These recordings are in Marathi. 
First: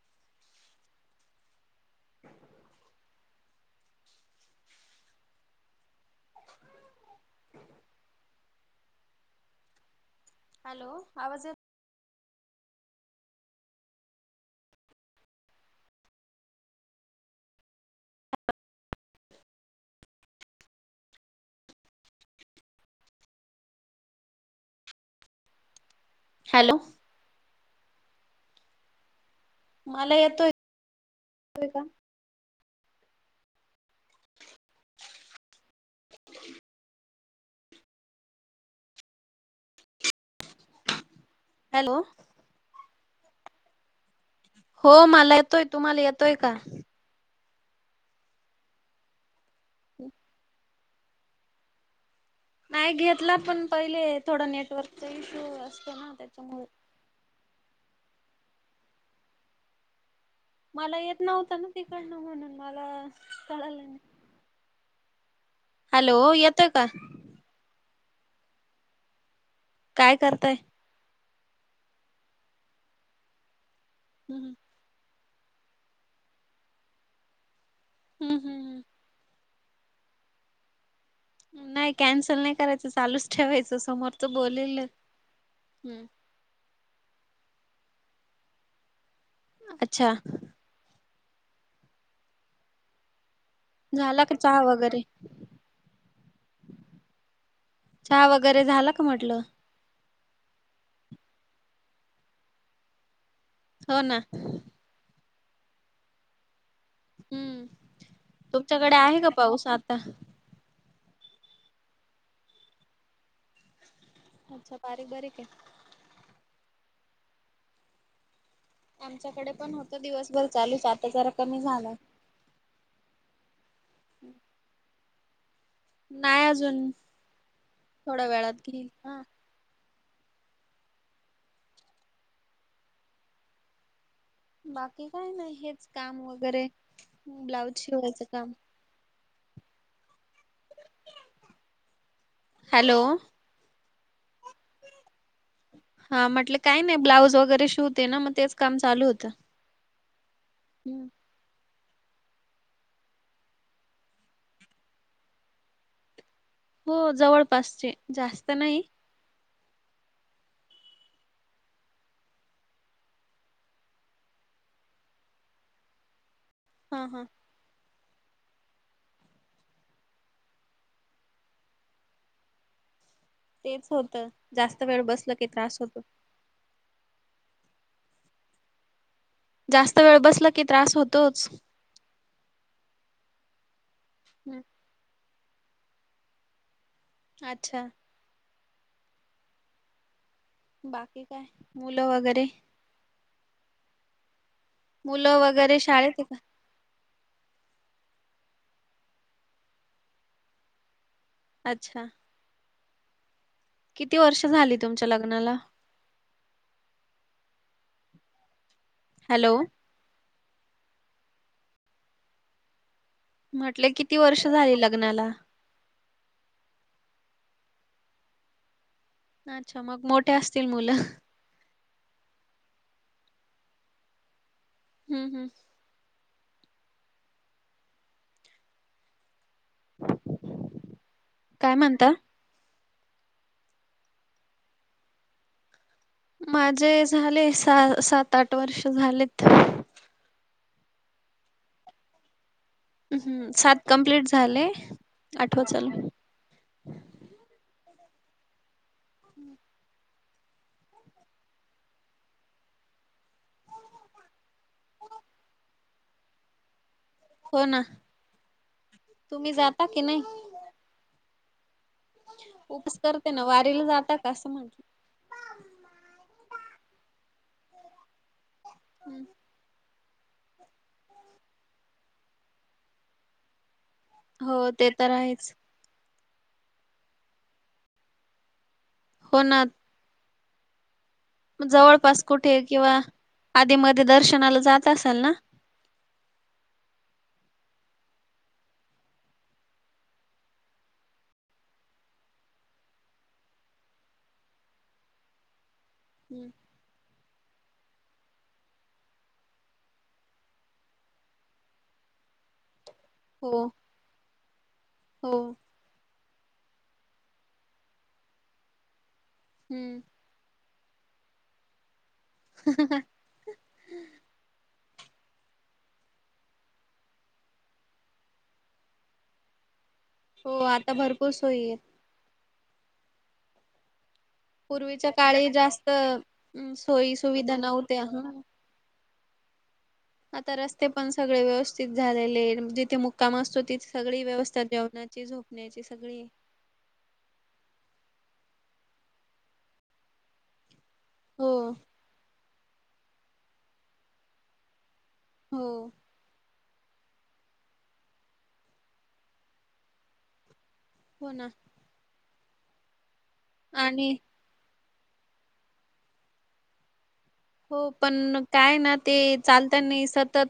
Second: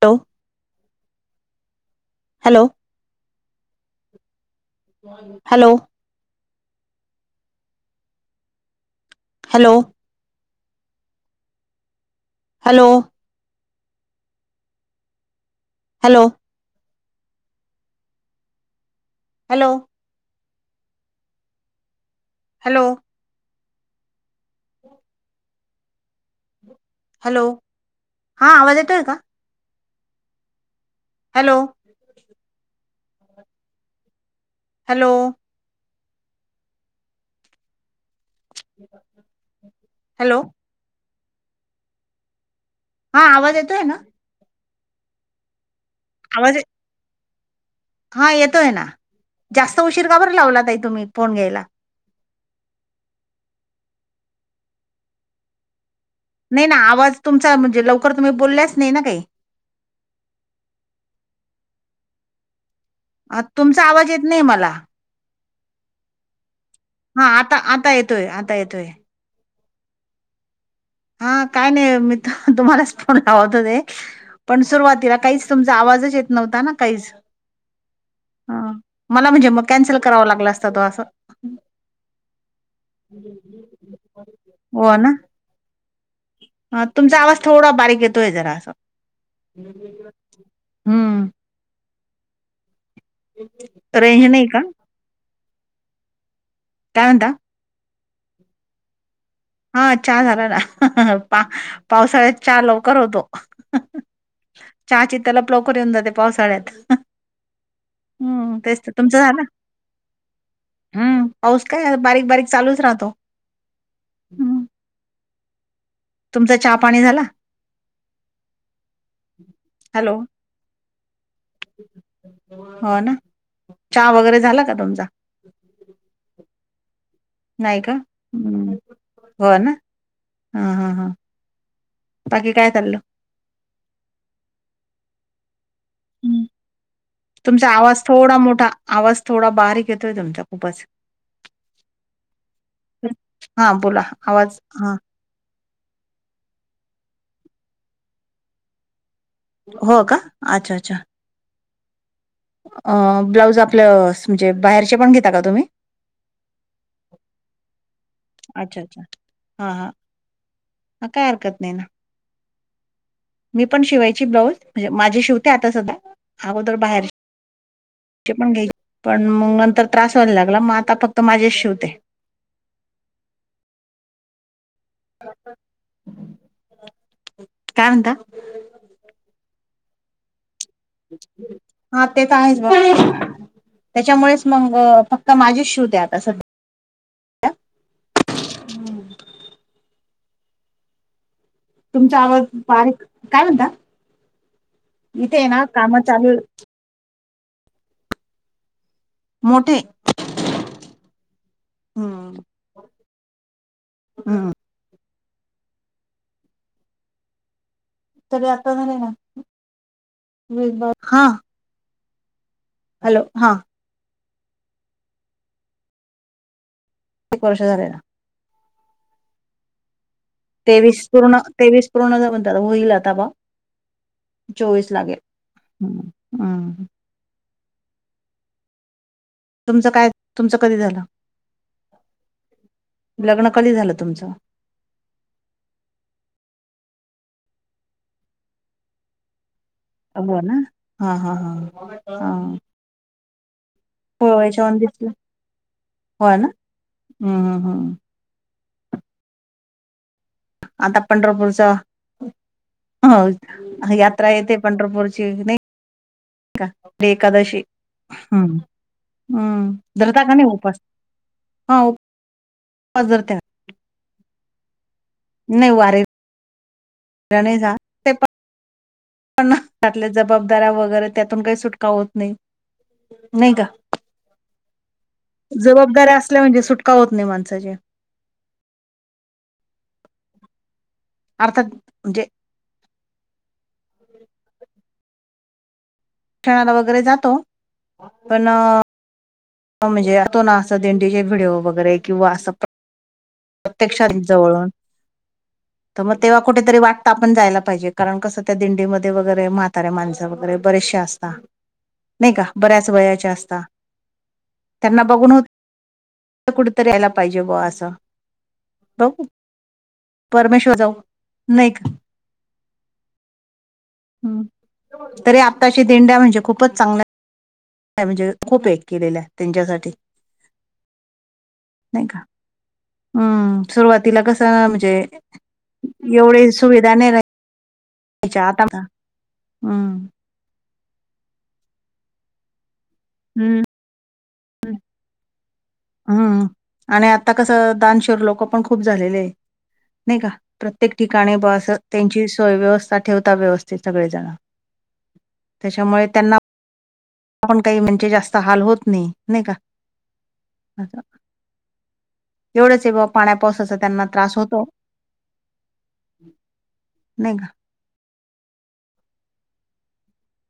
तव [inaudible] हॅलो हॅलो. हॅलो. हॅलो आवाज येत hello. Hello. Hello. Hello. Hello. Hello हा आवाज येतोय का? मला येतोय. हॅलो. होय का हॅलो. हॅलो. हॅलो. हा आवाज येतोय ना? हो मला येतोय तुम्हाला येतोय का? आवाज हा येतोय ना जास्त उशीर का बर लावला ताई तुम्ही फोन घ्यायला? नाय घेतला पण पहिले थोडं नेटवर्कचा इश्यू असतो ना त्याच्या नाय ना आवाज तुमचा म्हणजे लवकर तुम्ही बोलल्याच नाय ना काही. मला येत नव्हतं ना तिकडनं म्हणून मला कळालं तुमचा नाही आवाज येत नाय मला. हॅलो येतोय का? हा आता आता येतोय आता येतोय. काय करताय? हा काय नाय मी तुम्हालाच फोन लावतच होते हम्म पण सुरुवातीला कायच तुमचा आवाज येत न्हवता ना काहीच हम्म हा हम्म मला म्हणजे कॅन्सल करावां लागला असत तो असं. नाय कॅन्सल नाय करायचं चालूच ठेवायचं समोरच बोलेल हम्. ह तुमचा आवाज थोडा बारीक येतोय जरासं. अच्छा हम्म. [inaudible] झाला का चहा वगैरे? काय म्हनता? चहा वगैरे झाला का म्हटलं? हा चहा झाला ना पा- पावसाळ्यात चहा लवकर होतो. हो ना. चहाची तलाप लवकर येऊन जाते पावसाळ्यात. हम्म हम्म तेच तर तुमच्याकडे तुमचं आहे का झालं पाऊस आता? हम्म पाऊस काय बारीक बारीक चालूच राहतो. अच्छा बारीक बारीकय? तुमचं चहा पाणी झाला? आमच्याकडे पण होतं हॅलो दिवसभर चालूच आता जरा कमी झालाय. हो ना चहा वगैरे झाला का तुमचा? नाही अजून, नाही का थोड्या वेळात हम्म. घेईल हा. हो ना, हां हां हां, बाकी काय चाललं? बाकी काय नाही हेच काम हम्म, वगैरे तुमचा ब्लाऊज आवाज शिवायचं थोडा काम. मोठा, आवाज थोडा बारीक येतोय तुमचा खूपच. हॅलो [inaudible] हा बोला, आवाज हा. हा म्हटले काय नाही ब्लाऊज वगैरे शिवते ना मग तेच काम चालू होतं. हो का अच्छा! अच्छा! हम्म. अ ब्लाऊज आपलं म्हणजे बाहेरचे पण घेता का तुम्ही? हो जवळपासचे जास्त अच्छा नाही. अच्छा. हा हा, मग काय हरकत नाही ना. मी पण शिवायची ब्लाऊज म्हणजे माझे शिवते आता सध्या अगोदर हा बाहेर हा चे पण घ्याय पण मग नंतर त्रास व्हायला लागला मग आता फक्त माझेच शिवते. तेचं होतं जास्त वेळ बसल की त्रास होतो. [inaudible] काय म्हणता? जास्त वेळ बसल हा ते तर आहेच गं, त्यांच्यामुळेच हम्म मग फ क्त माझेच शिवते आता सध्या. अच्छा! बाकी काय? मुलं तुमचा आवाज वगैरे बारीक, काय म्हणता? इथे मुलं आहे ना वगैरे काम शाळेत आहे चालू का? आहेत. मोठे. [unintelligible] अच्छा! हम्म किती वर्ष हम्म झाली तुमच्या लग्नाला? तरी आता झाले ना हॅलो! मी बा, हा. हॅलो हा म्हटलं किती वर्ष झाली लग्नाला? एक वर्ष झालेला. अच्छा मग मोठ तेवीस पूर्ण, ‌ तेवीस पूर्ण म्हणतात होईल आता बा. चोवीस लागेल, हम्म हम्म ह हम्म. तुमचं काय? तुमचं कधी झालं? काय म्हणता? लग्न कधी झालं तुमचं? माझे झाले सहा, सात-आठ वर्ष झालेत. अ हो ना, हा हा हा, हा. हम्म सात कम्प्लीट झाले पोळ्याच्यान दिसलं आठव चालू आहे. हो ना, ह ह ह. हम्म. आता पंढरपूरच हो, यात्रा येते पंढरपूरची नाही. का एकादशी हो ना. हम्म, तुम्ही हम्म जाता की धरता का नाही उपा‌स? हा. उपास करता धरते ना वारीला जाता का असं म्हणत? नाही वारी नाही जात, ते पण. हम्म. पण त्यातल्या जबाबदाऱ्या वगैरे त्यातून काही सुटका होत नाही. नाही का. हो, ते तर आहेच. जबाबदाऱ्या असल्या म्हणजे, सुटका होत नाही माणसाची. हो ना. अर्थात जवळपास म्हणजे कुठे किंवा आधीमध्ये दर्शनाला जात असाल ना? खेळायला वगैरे जातो, पण अ म्हणजे यातून असं दिंडीचे व्हिडिओ वगैरे किंवा असं पण प्रत्यक्षात जवळून, त मग तेव्हा हम्म. कुठेतरी वाट त आपण जायला पाहिजे, कारण कसं त्या दिंडीमध्ये वगैरे म्हातारे माणसं वगैरे बरेचसे असता. नही का, बऱ्याच वयाच्या असता. हो त्यांना बघून हो [unintelligible] कुठेतरी यायला पाहिजे बुवा असं, बघू हम्म. परमेश्वर जाऊ, नही क [inaudible] हं हं हं. हम्म, तरी आत्ताच्या दिंड्या म्हणजे खूपच चांगल्या काय, म्हणजे खूप एक केलेल्या त्यांच्यासाठी. हो आता भरपूर सोयी येत. नाही का? हम्म सुरुवात तिला कस म्हणजे, पूर्वीच्या काळी एवढे सुविधा नही राही द्या नऊ तेच्या आता [unintelligible] हम्म. आता रस्ते पण सगळे व्यवस्थित झालेले ये, जिथे मुक्काम असतो हम्म तिथे सगळी व्यवस्था तर हम्म जेवणाची, झोपण्याची सगळी. हम्म आणि आता कसं दान शुर लोक पण खूप झालेले ये, नही का? प्रत्येक ठिकाणी ब हो अस, त्यांची सोय व्यवस्था ठेवता व्यवस्थित सगळेजण. हो त्याच्यामुळे त्यांना, पण काही म्हणजे जास्त हाल होत नाही. नही का? हंह. हो ना. एवढंच ये बुवा पाण्या पावसाचा त्यांना आणि त्रास होतो. नही का? हो पण काय ना ते चालताना ही सतत,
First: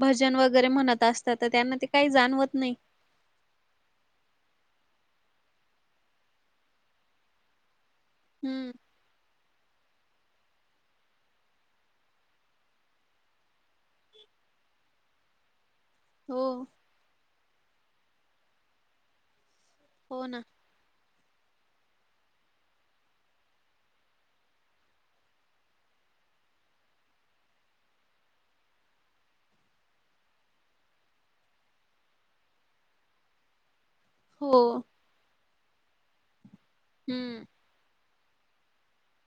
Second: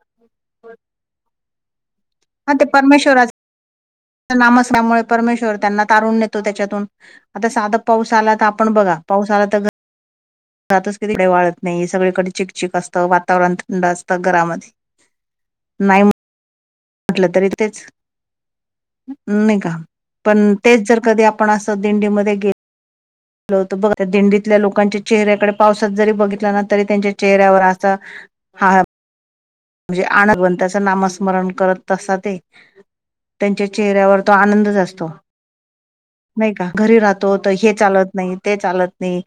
भजन वगैरे म्हणत असतात. तर त्यांना ते काही जान हा ते परमेश्वराच त्या नामस्मरणामुळे परमेश्वर त्यांना तारून नेतो त्याच्यातून, आता साधा पाऊस आला तर हम्म आपण बघा पाऊस आला तर घ रातच कधी काई वाळत नही सगळीकडे चिकचिक असतं, वातावरण थंड असतं, घरामध्ये. नाही म हो. म्हटलं तरी तेच, नही का? हो ना पण तेच जर कधी आपण असं दिंडीमध्ये गे लो तर, बघ त्या दिंडीतल्या लोकांच्या चेहऱ्याकडे पावसात जरी बघितला ना, तरी त्यांच्या चेहऱ्यावर असा हा अ म्हणजे आण भगवंताच नामस्मरण करत असा ते त्यांच्या चेहऱ्यावर तो हो आनंदच असतो. नही का? घरी राहतो हम्म तर हे चालत नही ते चालत नही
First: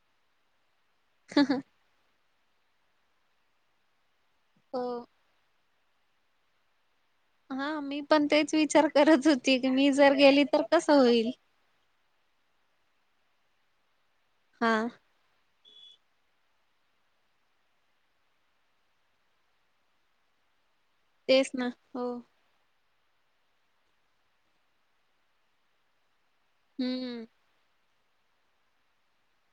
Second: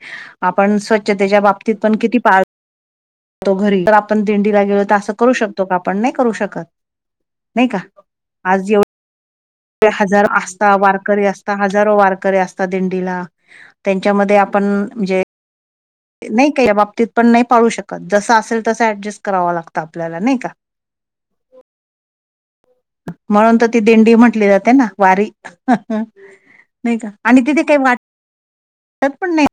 आपण स्व च्छतेच्या बाबतीत पण किती पाळतो घरी, तर आपण दिंडीला गेलो तर हो असं करू शकतो का आपण? नाही करू शकत. नाही का हा, मी पण तेच आज विचार एवढे करत होती, की मी जर गेली तर कसं होईल? आता हजारो वारकरी असतात दिंडीला, त्यांच्यामध्ये आपण हा म्हणजे नाही का, या बाबतीत पण नाही पाळू शकत, जसं असेल तसं ॲडजस्ट करावं लागतं, आपल्याला नाही का? तेच ना, हो. म्हणून तर ती दिंडी म्हंटली जाते ना, वारी. नही का, हम्म आणि तिथे काही वाटत पण नाही.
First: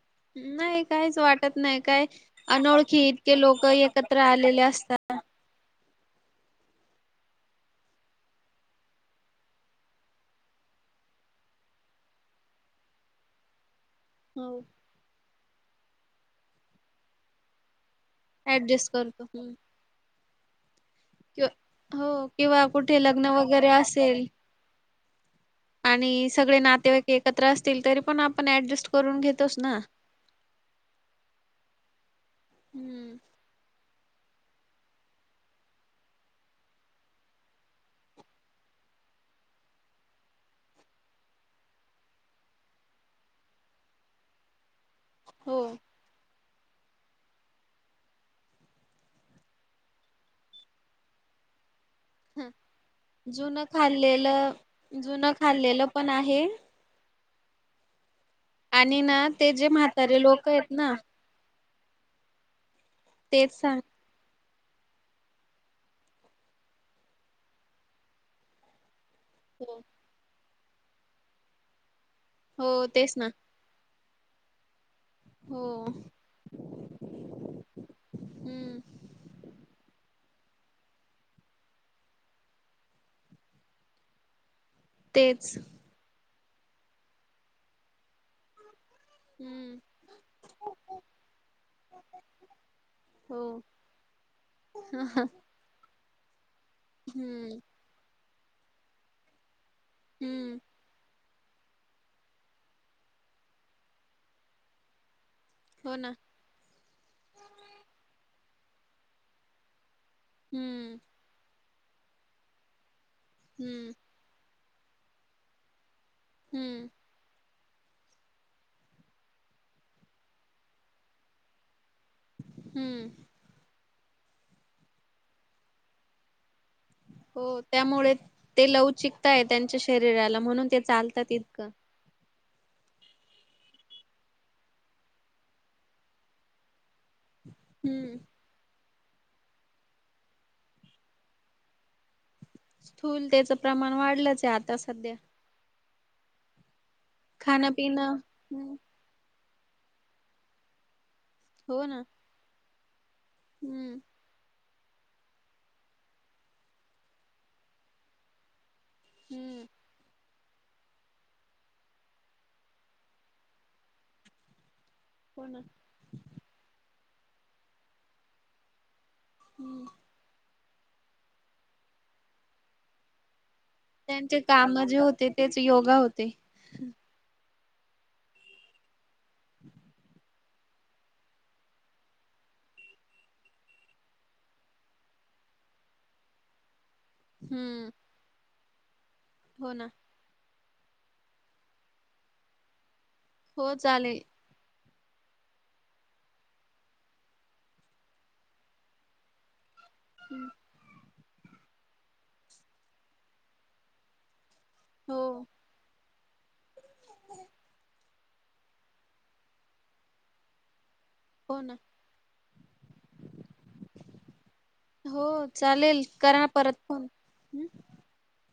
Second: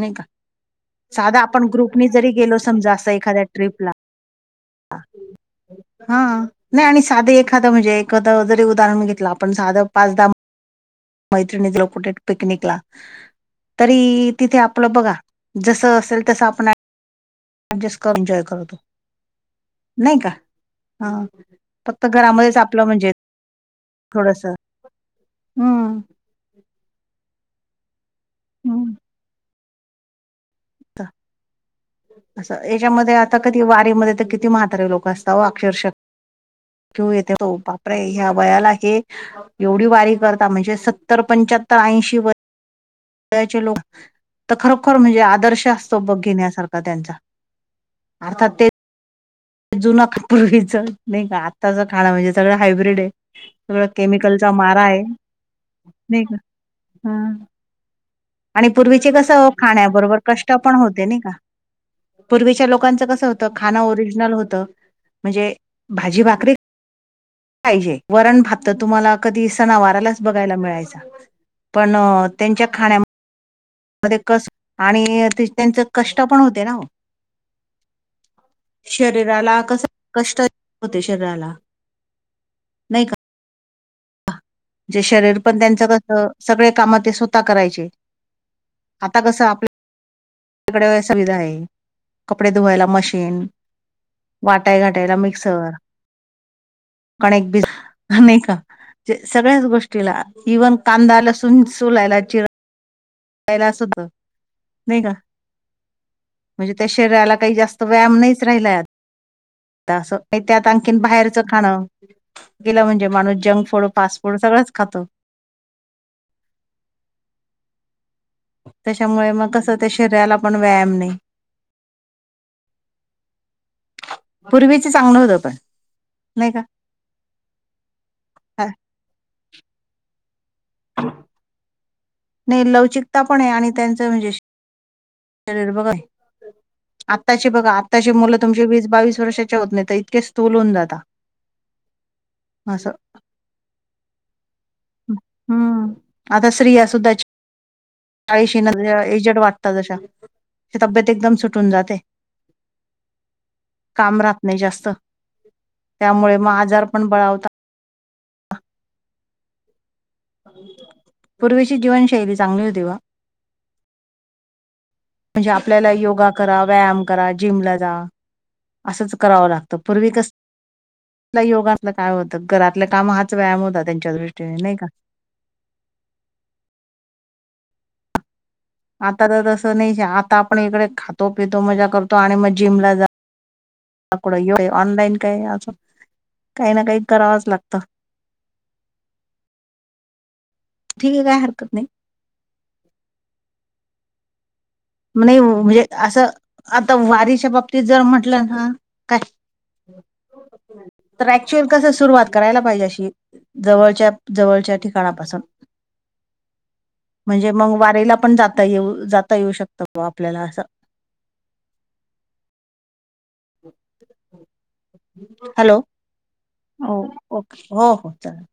नाही का नाही काहीच साधा वाटत आपण नाही, काय ग्रुपनी जरी गेलो समजा अनोळखी असं इतके एखाद्या लोक ट्रिपला ए कत्र आलेले असता हा, नाही आणि साधं एखाद म्हणजे, एखद जरी उदाहरण घेतलं, आपण साधं पाच दहा मैत्रिणीत लो कुठे पिकनिकला, तरी हो तिथे आपलं बघा जसं असेल तसं आपण ॲ ॲडजस्ट करुन एंजॉय करतो, ऍडजस्ट हम्म. नाही का? हा फक्त हो, घरामध्येच किंवा आपलं कुठे म्हणजे लग्न वगैरे असेल ल, थोडस हम्म आणि सगळे नातेवाईक एकत्र असतील, तरी पण आपण ऍडजस्ट हम्म. करून घेतोच ना? त्ता अस याच्यामध्ये, हम्म आता कधी वारीमध्ये तर किती म्हातारे लोक असतात हो, अक्षरशहा किऊ येते हो, बापरे ह्या वयाला हे एवढी वारी करता, म्हणजे सत्तर, पंच्याहत्तर, ऐंशी व यचे लोक तर खरोखर म्हणजे हो आदर्श तो घेण्यासारखा त्यांचा, अर्थात ते जुन का पूर्वीचं, नाही का आ त्याच खाणं वैगेरे हं. सगळ हायब्रीड आहे, जुनं सगळं केमिकलचा खाल्लेलं मारा आहे, जुनं खाल्लेलं पण नाही का? आहे हम्, आणि पूर्वीचे ना कसं ते जे खाण्याबरोबर म्हातारे लोक कष्ट आहेत पण ना होते, नाही का? पूर्वीच्या लोकांचं कसं होतं, तेच खान सांग ओरिज नल होत, म्हणजे भाजी भाकरी पाहिजे, वरण भात तर तुम्हाला कधी हो सणावारालाच बघायला मिळायचा, पण हो, तेच ना. मध्ये कस आणि हो त्यांच कष्ट पण होते ना ओ? हम्म शरीराला कस, कष्ट होते, शरीराला, नाही का? जे शरीर तेच पण त्यांच कस, सगळे काम ते स्वतः करायचे, आता कस आपल्या हम्म कडे सुविधा आहे, कपडे धुवायला हो मशीन वाटाय घाटायला, मिक्सर. कणीक हम्म भिजवायला, नाही का? म्हणजे सगळ्याच गोष्टीला, हम्म इव्हन कांदाला लसुन, सोलायला चिर यायला सद्ध नाही का? हो ना. म्हणजे त्या शरीराला काही जास्त व्यायाम नाहीच राहिला आता, असं. त्यात आणखीन हम्म बाहेरचं खाणं, गेलं म्हणजे माणूस जंक फूड, हम्म फास्ट फूड, सगळंच खातो. हम्म. त्याच्यामुळे मग कसं, त्या शरीराला पण व्यायाम नाही. हम्म! पूर्वीच चांगलं होत पण, नाही का? हो त्यामुळे ते लव चिकताय त्यांच्या शरीराला म्हणून ते चालतात इतकं. नाही लवचिकता पण ए आणि त्यांचं म्हणजे [unintelligible] शरीर बघहे. आत्ताची बघा, आत्ताची हम्म मुलं तुमचे वीस बावीस वर्षाचे होत नाही त इतके स्थुलू हुन जाता. असं स्थूल त्याचं प्रमाण वाढलंचए आता सध्या. हम्म, आता स्रिया सुद्धाच खानं, पिनं. काहिशी न [unintelligible] एजट वाटता जशा, ते तब्येत एकदम सुटून हो ना जाते. हम्म काम राहत नाही जास्त, त्यामुळे म आजार पण बळवता. हम्म पूर्वीची जीवनशैली चांगली होती ब्वा. हो म्हंजे ना आपल्याला योगा करा, व्यायाम करा, जिमला जा. असंच करावं लागतं, हम्म पूर्वी कस लई योगातलं काय होतं? घरातलं कामं हाच व्यायाम होतात. त्यांचे कामं जे होते तेच योगा होते. आता त तसं नईच ए आता आपण इकडे खातो पितो मजा करतो आणि मग जिमला जा तकडो ये ऑनलाईन काय असं? काही ना काही करावच लागतं. हम्म हो ना ठीके काय हरकत नई. हो चालेल. म नई वो मजे आसं, आता वारीच्या बाबतीत जर म्हटलं हां, काय? [inaudible] [inaudible] तर ऍक्च्युअल कस सुरुवात करायला पाहिजे अशी? जवळच्या-जवळच्याठी हो काळापासून म्हणजे मग वारीला पण जाता येऊ जाता येऊ शक त प आपल्याला असं. हो ना [inaudible] हो हॅलो, चालेल करा परत हो फोन ओके हं. हो-हो चला.